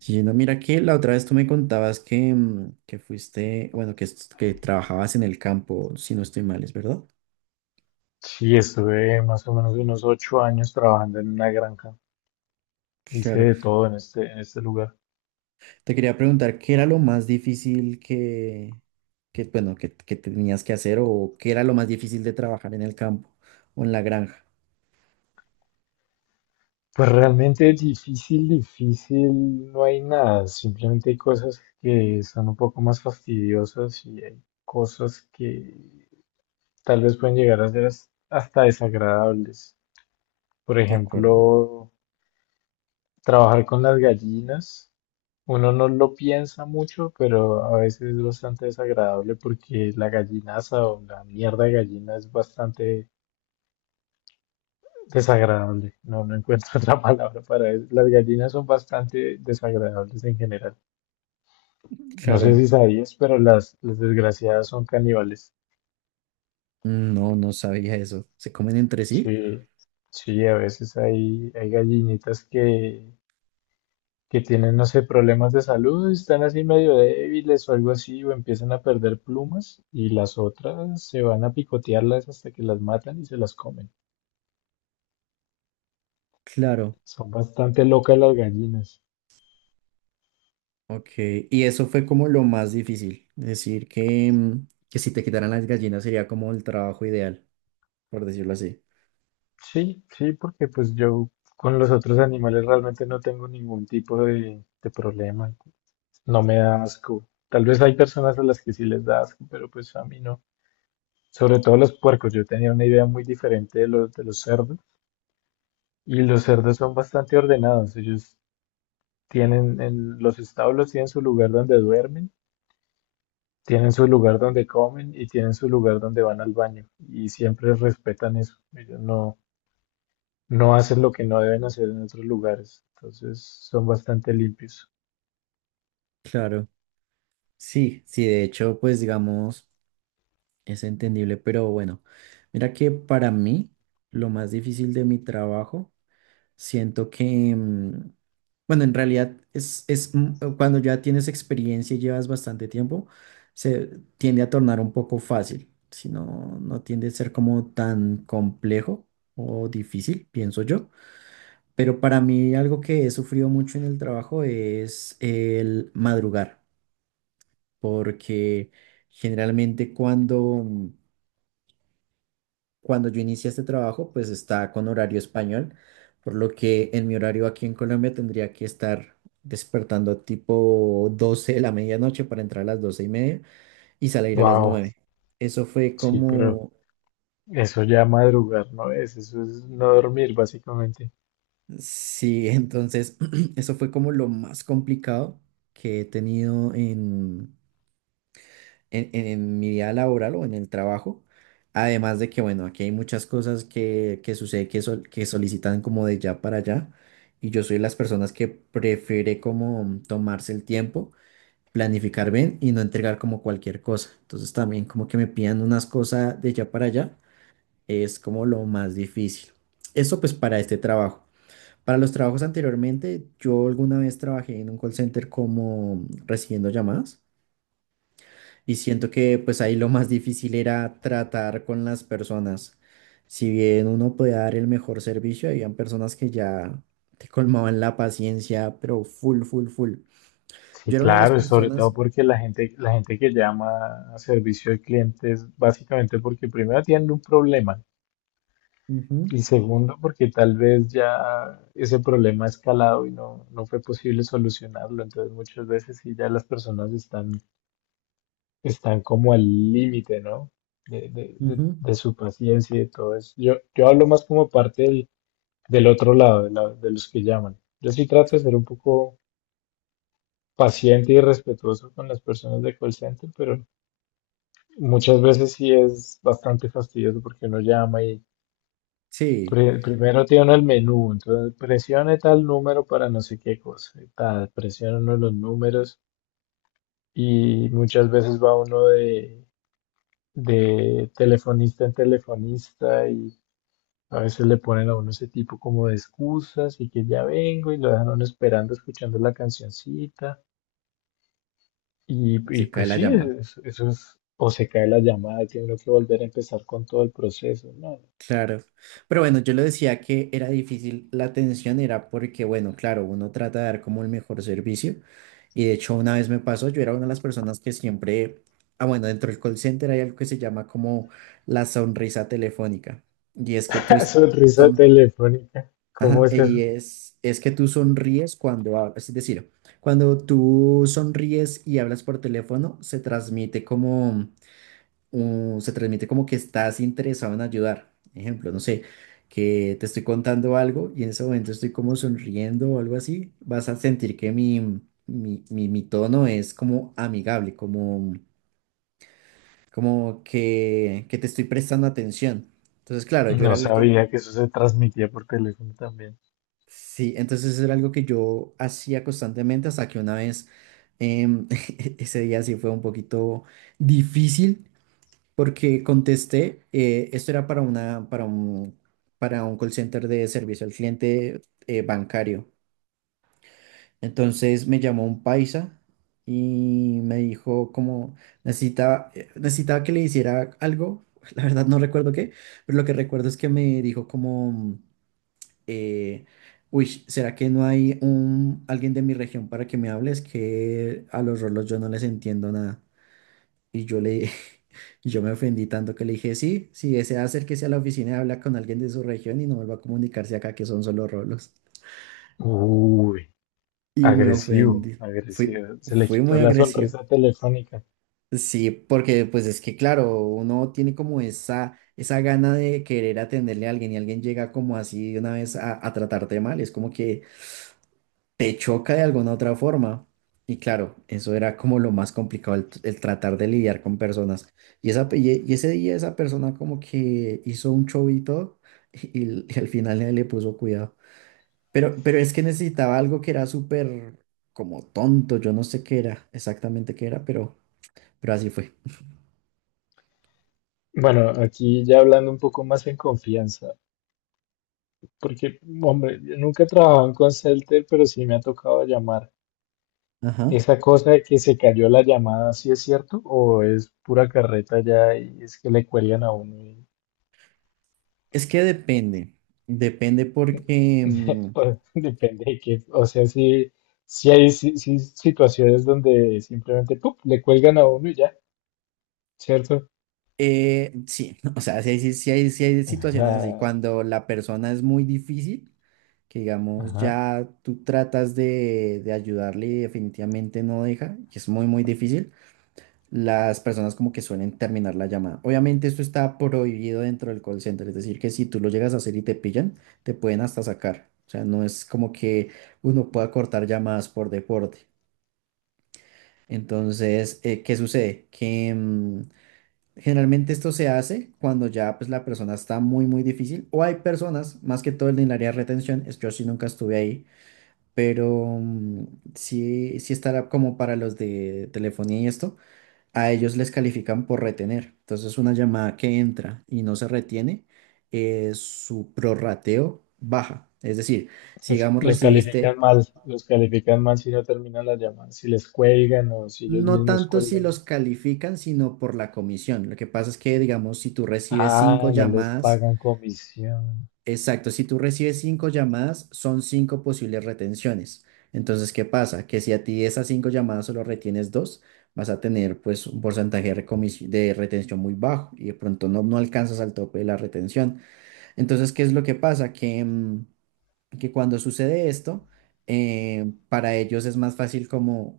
Sí, no, mira que la otra vez tú me contabas que, que fuiste, bueno, que trabajabas en el campo, si no estoy mal, ¿es verdad? Sí, estuve más o menos unos 8 años trabajando en una granja. Hice Claro. de todo en este lugar. Te quería preguntar qué era lo más difícil que, que bueno, que tenías que hacer o qué era lo más difícil de trabajar en el campo o en la granja. Pues realmente difícil, difícil, no hay nada. Simplemente hay cosas que son un poco más fastidiosas y hay cosas que tal vez pueden llegar a ser hasta desagradables. Por De acuerdo. ejemplo, trabajar con las gallinas, uno no lo piensa mucho, pero a veces es bastante desagradable porque la gallinaza o la mierda de gallina es bastante desagradable. No, no encuentro otra palabra para eso. Las gallinas son bastante desagradables en general. No sé Claro. si sabías, pero las desgraciadas son caníbales. Mm, no, no sabía eso. ¿Se comen entre sí? Sí, sí, a veces hay gallinitas que tienen, no sé, problemas de salud, están así medio débiles o algo así, o empiezan a perder plumas, y las otras se van a picotearlas hasta que las matan y se las comen. Claro. Son bastante locas las gallinas. Ok. Y eso fue como lo más difícil. Decir que, que si te quitaran las gallinas sería como el trabajo ideal, por decirlo así. Sí, sí, porque pues yo con los otros animales realmente no tengo ningún tipo de problema. No me da asco. Tal vez hay personas a las que sí les da asco, pero pues a mí no. Sobre todo los puercos. Yo tenía una idea muy diferente de los cerdos. Y los cerdos son bastante ordenados. Ellos Tienen en los establos tienen su lugar donde duermen, tienen su lugar donde comen y tienen su lugar donde van al baño. Y siempre respetan eso. Ellos no, no hacen lo que no deben hacer en otros lugares. Entonces son bastante limpios. Claro, sí, sí, de hecho, pues digamos, es entendible, pero bueno, mira que para mí lo más difícil de mi trabajo, siento que, bueno, en realidad es, cuando ya tienes experiencia y llevas bastante tiempo, se tiende a tornar un poco fácil, si no, no tiende a ser como tan complejo o difícil, pienso yo, pero para mí algo que he sufrido mucho en el trabajo es el madrugar, porque generalmente cuando yo inicié este trabajo, pues está con horario español, por lo que en mi horario aquí en Colombia tendría que estar despertando tipo 12 de la medianoche para entrar a las 12:30 y salir a las Wow, 9. Eso fue sí, pero como, eso ya madrugar no es, eso es no dormir básicamente. sí, entonces, eso fue como lo más complicado que he tenido en mi vida laboral o en el trabajo. Además de que, bueno, aquí hay muchas cosas que sucede que solicitan como de ya para allá. Y yo soy de las personas que prefiere como tomarse el tiempo, planificar bien y no entregar como cualquier cosa. Entonces también como que me pidan unas cosas de ya para allá es como lo más difícil. Eso pues para este trabajo. Para los trabajos anteriormente, yo alguna vez trabajé en un call center como recibiendo llamadas. Y siento que pues ahí lo más difícil era tratar con las personas. Si bien uno podía dar el mejor servicio, habían personas que ya te colmaban la paciencia, pero full, full, full. Sí, Yo era una de las claro, y sobre todo personas. porque la gente que llama a servicio de clientes, básicamente porque primero tienen un problema. Ujú, Y segundo, porque tal vez ya ese problema ha escalado y no, no fue posible solucionarlo. Entonces muchas veces sí ya las personas están, están como al límite, ¿no? De, de- de- ujú, de su paciencia y de todo eso. Yo hablo más como parte del otro lado, de, de los que llaman. Yo sí trato de ser un poco paciente y respetuoso con las personas de call center, pero muchas veces sí es bastante fastidioso porque uno llama. sí, Primero tiene el menú, entonces presione tal número para no sé qué cosa, y tal, presiona uno de los números y muchas veces va uno de telefonista en telefonista y a veces le ponen a uno ese tipo como de excusas y que ya vengo y lo dejan a uno esperando escuchando la cancioncita y y se cae pues la sí, llamada. Eso es, o se cae la llamada y tiene uno que volver a empezar con todo el proceso, ¿no? Claro, pero bueno, yo le decía que era difícil la atención, era porque, bueno, claro, uno trata de dar como el mejor servicio y de hecho una vez me pasó, yo era una de las personas que siempre, ah, bueno, dentro del call center hay algo que se llama como la sonrisa telefónica y es que Sonrisa son, telefónica, ajá, ¿cómo es y eso? es que tú sonríes cuando hablas, es decir, cuando tú sonríes y hablas por teléfono, se transmite como que estás interesado en ayudar. Ejemplo, no sé, que te estoy contando algo y en ese momento estoy como sonriendo o algo así, vas a sentir que mi tono es como amigable, como, como que te estoy prestando atención. Entonces, claro, yo era No alguien sabía que. que eso se transmitía por teléfono también. Sí, entonces eso era algo que yo hacía constantemente hasta que una vez, em, ese día sí fue un poquito difícil porque contesté, esto era para un call center de servicio al cliente, bancario. Entonces me llamó un paisa y me dijo como necesitaba que le hiciera algo, la verdad no recuerdo qué, pero lo que recuerdo es que me dijo como, eh, uy, ¿será que no hay alguien de mi región para que me hables, que a los rolos yo no les entiendo nada? Y yo le, y yo me ofendí tanto que le dije, sí, si desea acérquese a la oficina y habla con alguien de su región y no vuelva a comunicarse acá que son solo rolos. Uy, Y me agresivo, ofendí. Fui, agresivo. Se le fui muy quitó la agresivo. sonrisa telefónica. Sí, porque pues es que claro, uno tiene como esa gana de querer atenderle a alguien y alguien llega como así de una vez a tratarte mal. Es como que te choca de alguna otra forma. Y claro, eso era como lo más complicado, el tratar de lidiar con personas. Y ese día esa persona como que hizo un show y todo, y al final nadie le puso cuidado. Pero es que necesitaba algo que era súper como tonto, yo no sé qué era, exactamente qué era, pero así fue. Bueno, aquí ya hablando un poco más en confianza, porque, hombre, yo nunca he trabajado en call center, pero sí me ha tocado llamar. Ajá. Esa cosa de que se cayó la llamada, ¿sí es cierto? ¿O es pura carreta ya y es que le cuelgan a uno? Es que depende porque, depende de qué. O sea, sí, sí hay si situaciones donde simplemente ¡pup! Le cuelgan a uno y ya. ¿Cierto? Sí, o sea, si hay situaciones así, Ajá, cuando la persona es muy difícil, que digamos ajá. ya tú tratas de ayudarle y definitivamente no deja, y es muy muy difícil, las personas como que suelen terminar la llamada. Obviamente esto está prohibido dentro del call center, es decir, que si tú lo llegas a hacer y te pillan, te pueden hasta sacar. O sea, no es como que uno pueda cortar llamadas por deporte. Entonces, ¿qué sucede? Que generalmente esto se hace cuando ya pues la persona está muy muy difícil o hay personas, más que todo en el área de retención, es que yo sí nunca estuve ahí pero sí, sí estará como para los de telefonía y esto, a ellos les califican por retener. Entonces, una llamada que entra y no se retiene, su prorrateo baja. Es decir, si Los, digamos los califican recibiste. mal, los califican mal si no terminan las llamadas, si les cuelgan o si ellos No mismos tanto si los cuelgan. califican, sino por la comisión. Lo que pasa es que, digamos, si tú recibes cinco Ah, no les llamadas. pagan comisión. Exacto. si tú recibes cinco llamadas, son cinco posibles retenciones. Entonces, ¿qué pasa? Que si a ti esas cinco llamadas solo retienes dos, vas a tener pues un porcentaje de, de retención muy bajo y de pronto no alcanzas al tope de la retención. Entonces, ¿qué es lo que pasa? Que cuando sucede esto, para ellos es más fácil como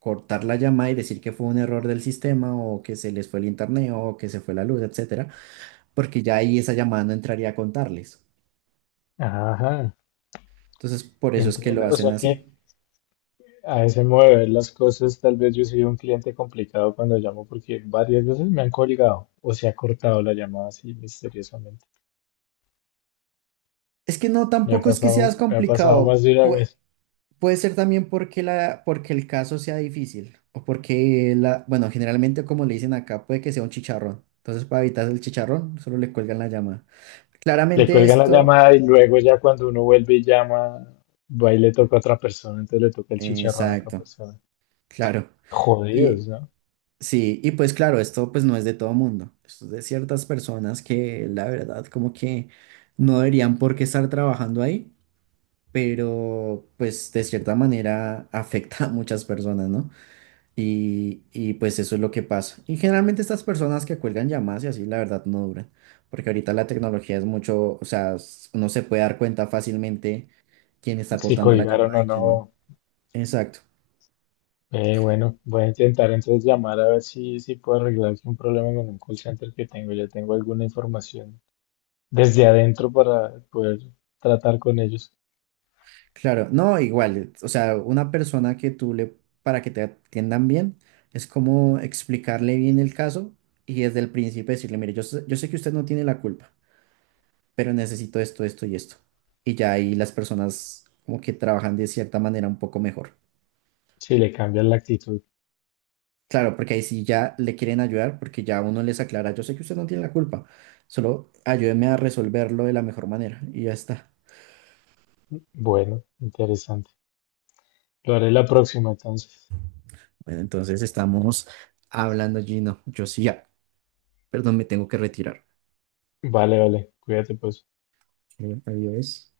cortar la llamada y decir que fue un error del sistema o que se les fue el internet o que se fue la luz, etcétera, porque ya ahí esa llamada no entraría a contarles. Ajá, Entonces, por eso es que lo entiendo. O hacen sea que así. a ese modo de ver las cosas, tal vez yo soy un cliente complicado cuando llamo porque varias veces me han colgado o se ha cortado la llamada así misteriosamente. Es que no, tampoco es que seas Me ha pasado más complicado. de una Pue- vez. puede ser también porque el caso sea difícil. O porque, bueno, generalmente como le dicen acá, puede que sea un chicharrón. Entonces, para evitar el chicharrón, solo le cuelgan la llamada. Le Claramente cuelgan la esto. llamada y luego ya cuando uno vuelve y llama, va y le toca a otra persona, entonces le toca el chicharrón a otra Exacto. persona. claro. Y Jodidos, ¿no? sí, y pues claro, esto pues no es de todo mundo. Esto es de ciertas personas que la verdad como que no deberían por qué estar trabajando ahí, pero pues de cierta manera afecta a muchas personas, ¿no? Y pues eso es lo que pasa. Y generalmente estas personas que cuelgan llamadas y así, la verdad, no duran, porque ahorita la tecnología es mucho, o sea, uno se puede dar cuenta fácilmente quién está Si cortando la colgaron llamada o y no. quién no. Exacto. Bueno, voy a intentar entonces llamar a ver si puedo arreglar un problema con un call center que tengo. Ya tengo alguna información desde adentro para poder tratar con ellos. Claro, no, igual, o sea, una persona que tú le, para que te atiendan bien, es como explicarle bien el caso y desde el principio decirle, mire, yo sé que usted no tiene la culpa, pero necesito esto, esto y esto. Y ya ahí las personas como que trabajan de cierta manera un poco mejor. Si le cambian la actitud. Claro, porque ahí sí ya le quieren ayudar, porque ya uno les aclara, yo sé que usted no tiene la culpa, solo ayúdeme a resolverlo de la mejor manera y ya está. Bueno, interesante. Lo haré la próxima entonces. Bueno, entonces estamos hablando, Gino. Yo sí, ya, perdón, me tengo que retirar. Vale, vale. Cuídate pues. Adiós.